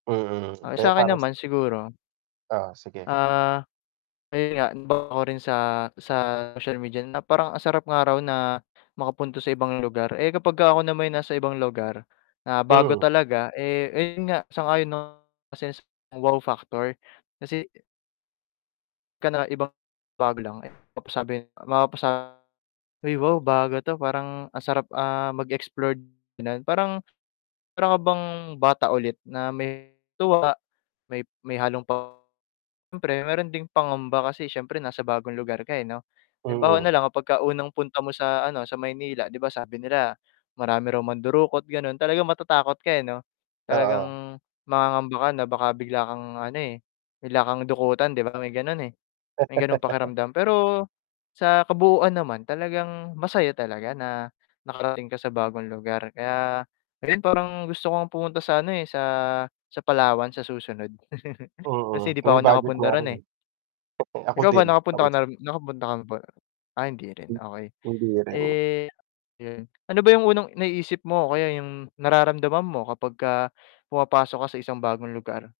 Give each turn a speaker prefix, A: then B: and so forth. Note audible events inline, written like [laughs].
A: Mm,
B: Ah,
A: kaya
B: sakin
A: parang
B: naman siguro
A: Oo, sige.
B: ah, ayun nga [unintelligible] ko rin sa, sa social media na parang ang sarap nga raw na makapunta sa ibang lugar. Eh, kapag ka ako na may nasa ibang lugar na, bago
A: Hmm.
B: talaga, eh ayun nga sang-ayon na isa yan sa wow factor kasi ka na iba, bago lang. Eh mapasabi, mapapasa ay wow, bago 'to, parang ang sarap, ah, mag-explore, gano'n Parang, para ka bang bata ulit, na may tuwa, may may halong pa siyempre meron ding pangamba kasi siyempre nasa bagong lugar ka 'no. Halimbawa
A: Mm.
B: nalang kapag ka unang punta mo sa ano, sa Maynila. 'Di ba sabi nila marami raw mandurukot gano'n, talagang matatakot ka eh 'no,
A: Oo.
B: talagang mangangamba ka na baka bigla kang ano, eh, bigla kang dukutan 'di ba? May ganocn eh, may gano'ng
A: [laughs]
B: pakiramdam. Pero, sa kabuuan naman talagang masaya talaga na nakarating ka sa bagong lugar, kaya ngayon parang gusto kong pumunta sa ano eh, sa sa Palawan sa susunod. [chuckles] Kasi
A: Mm,
B: 'di
A: kung
B: pa ako
A: may budget
B: nakapunta
A: nga
B: ro'n
A: rin,
B: eh.
A: eh. [chuckles] Ako
B: Ikaw ba
A: din.
B: nakapunta ka nam nakapunta ka ba ah, hindi rin, okey.
A: Hindi rin.
B: Eh 'yun, ano ba 'yung unang naiisip mo kaya 'yung nararamdaman mo kapag ka pumapasok ka sa isang bagong lugar?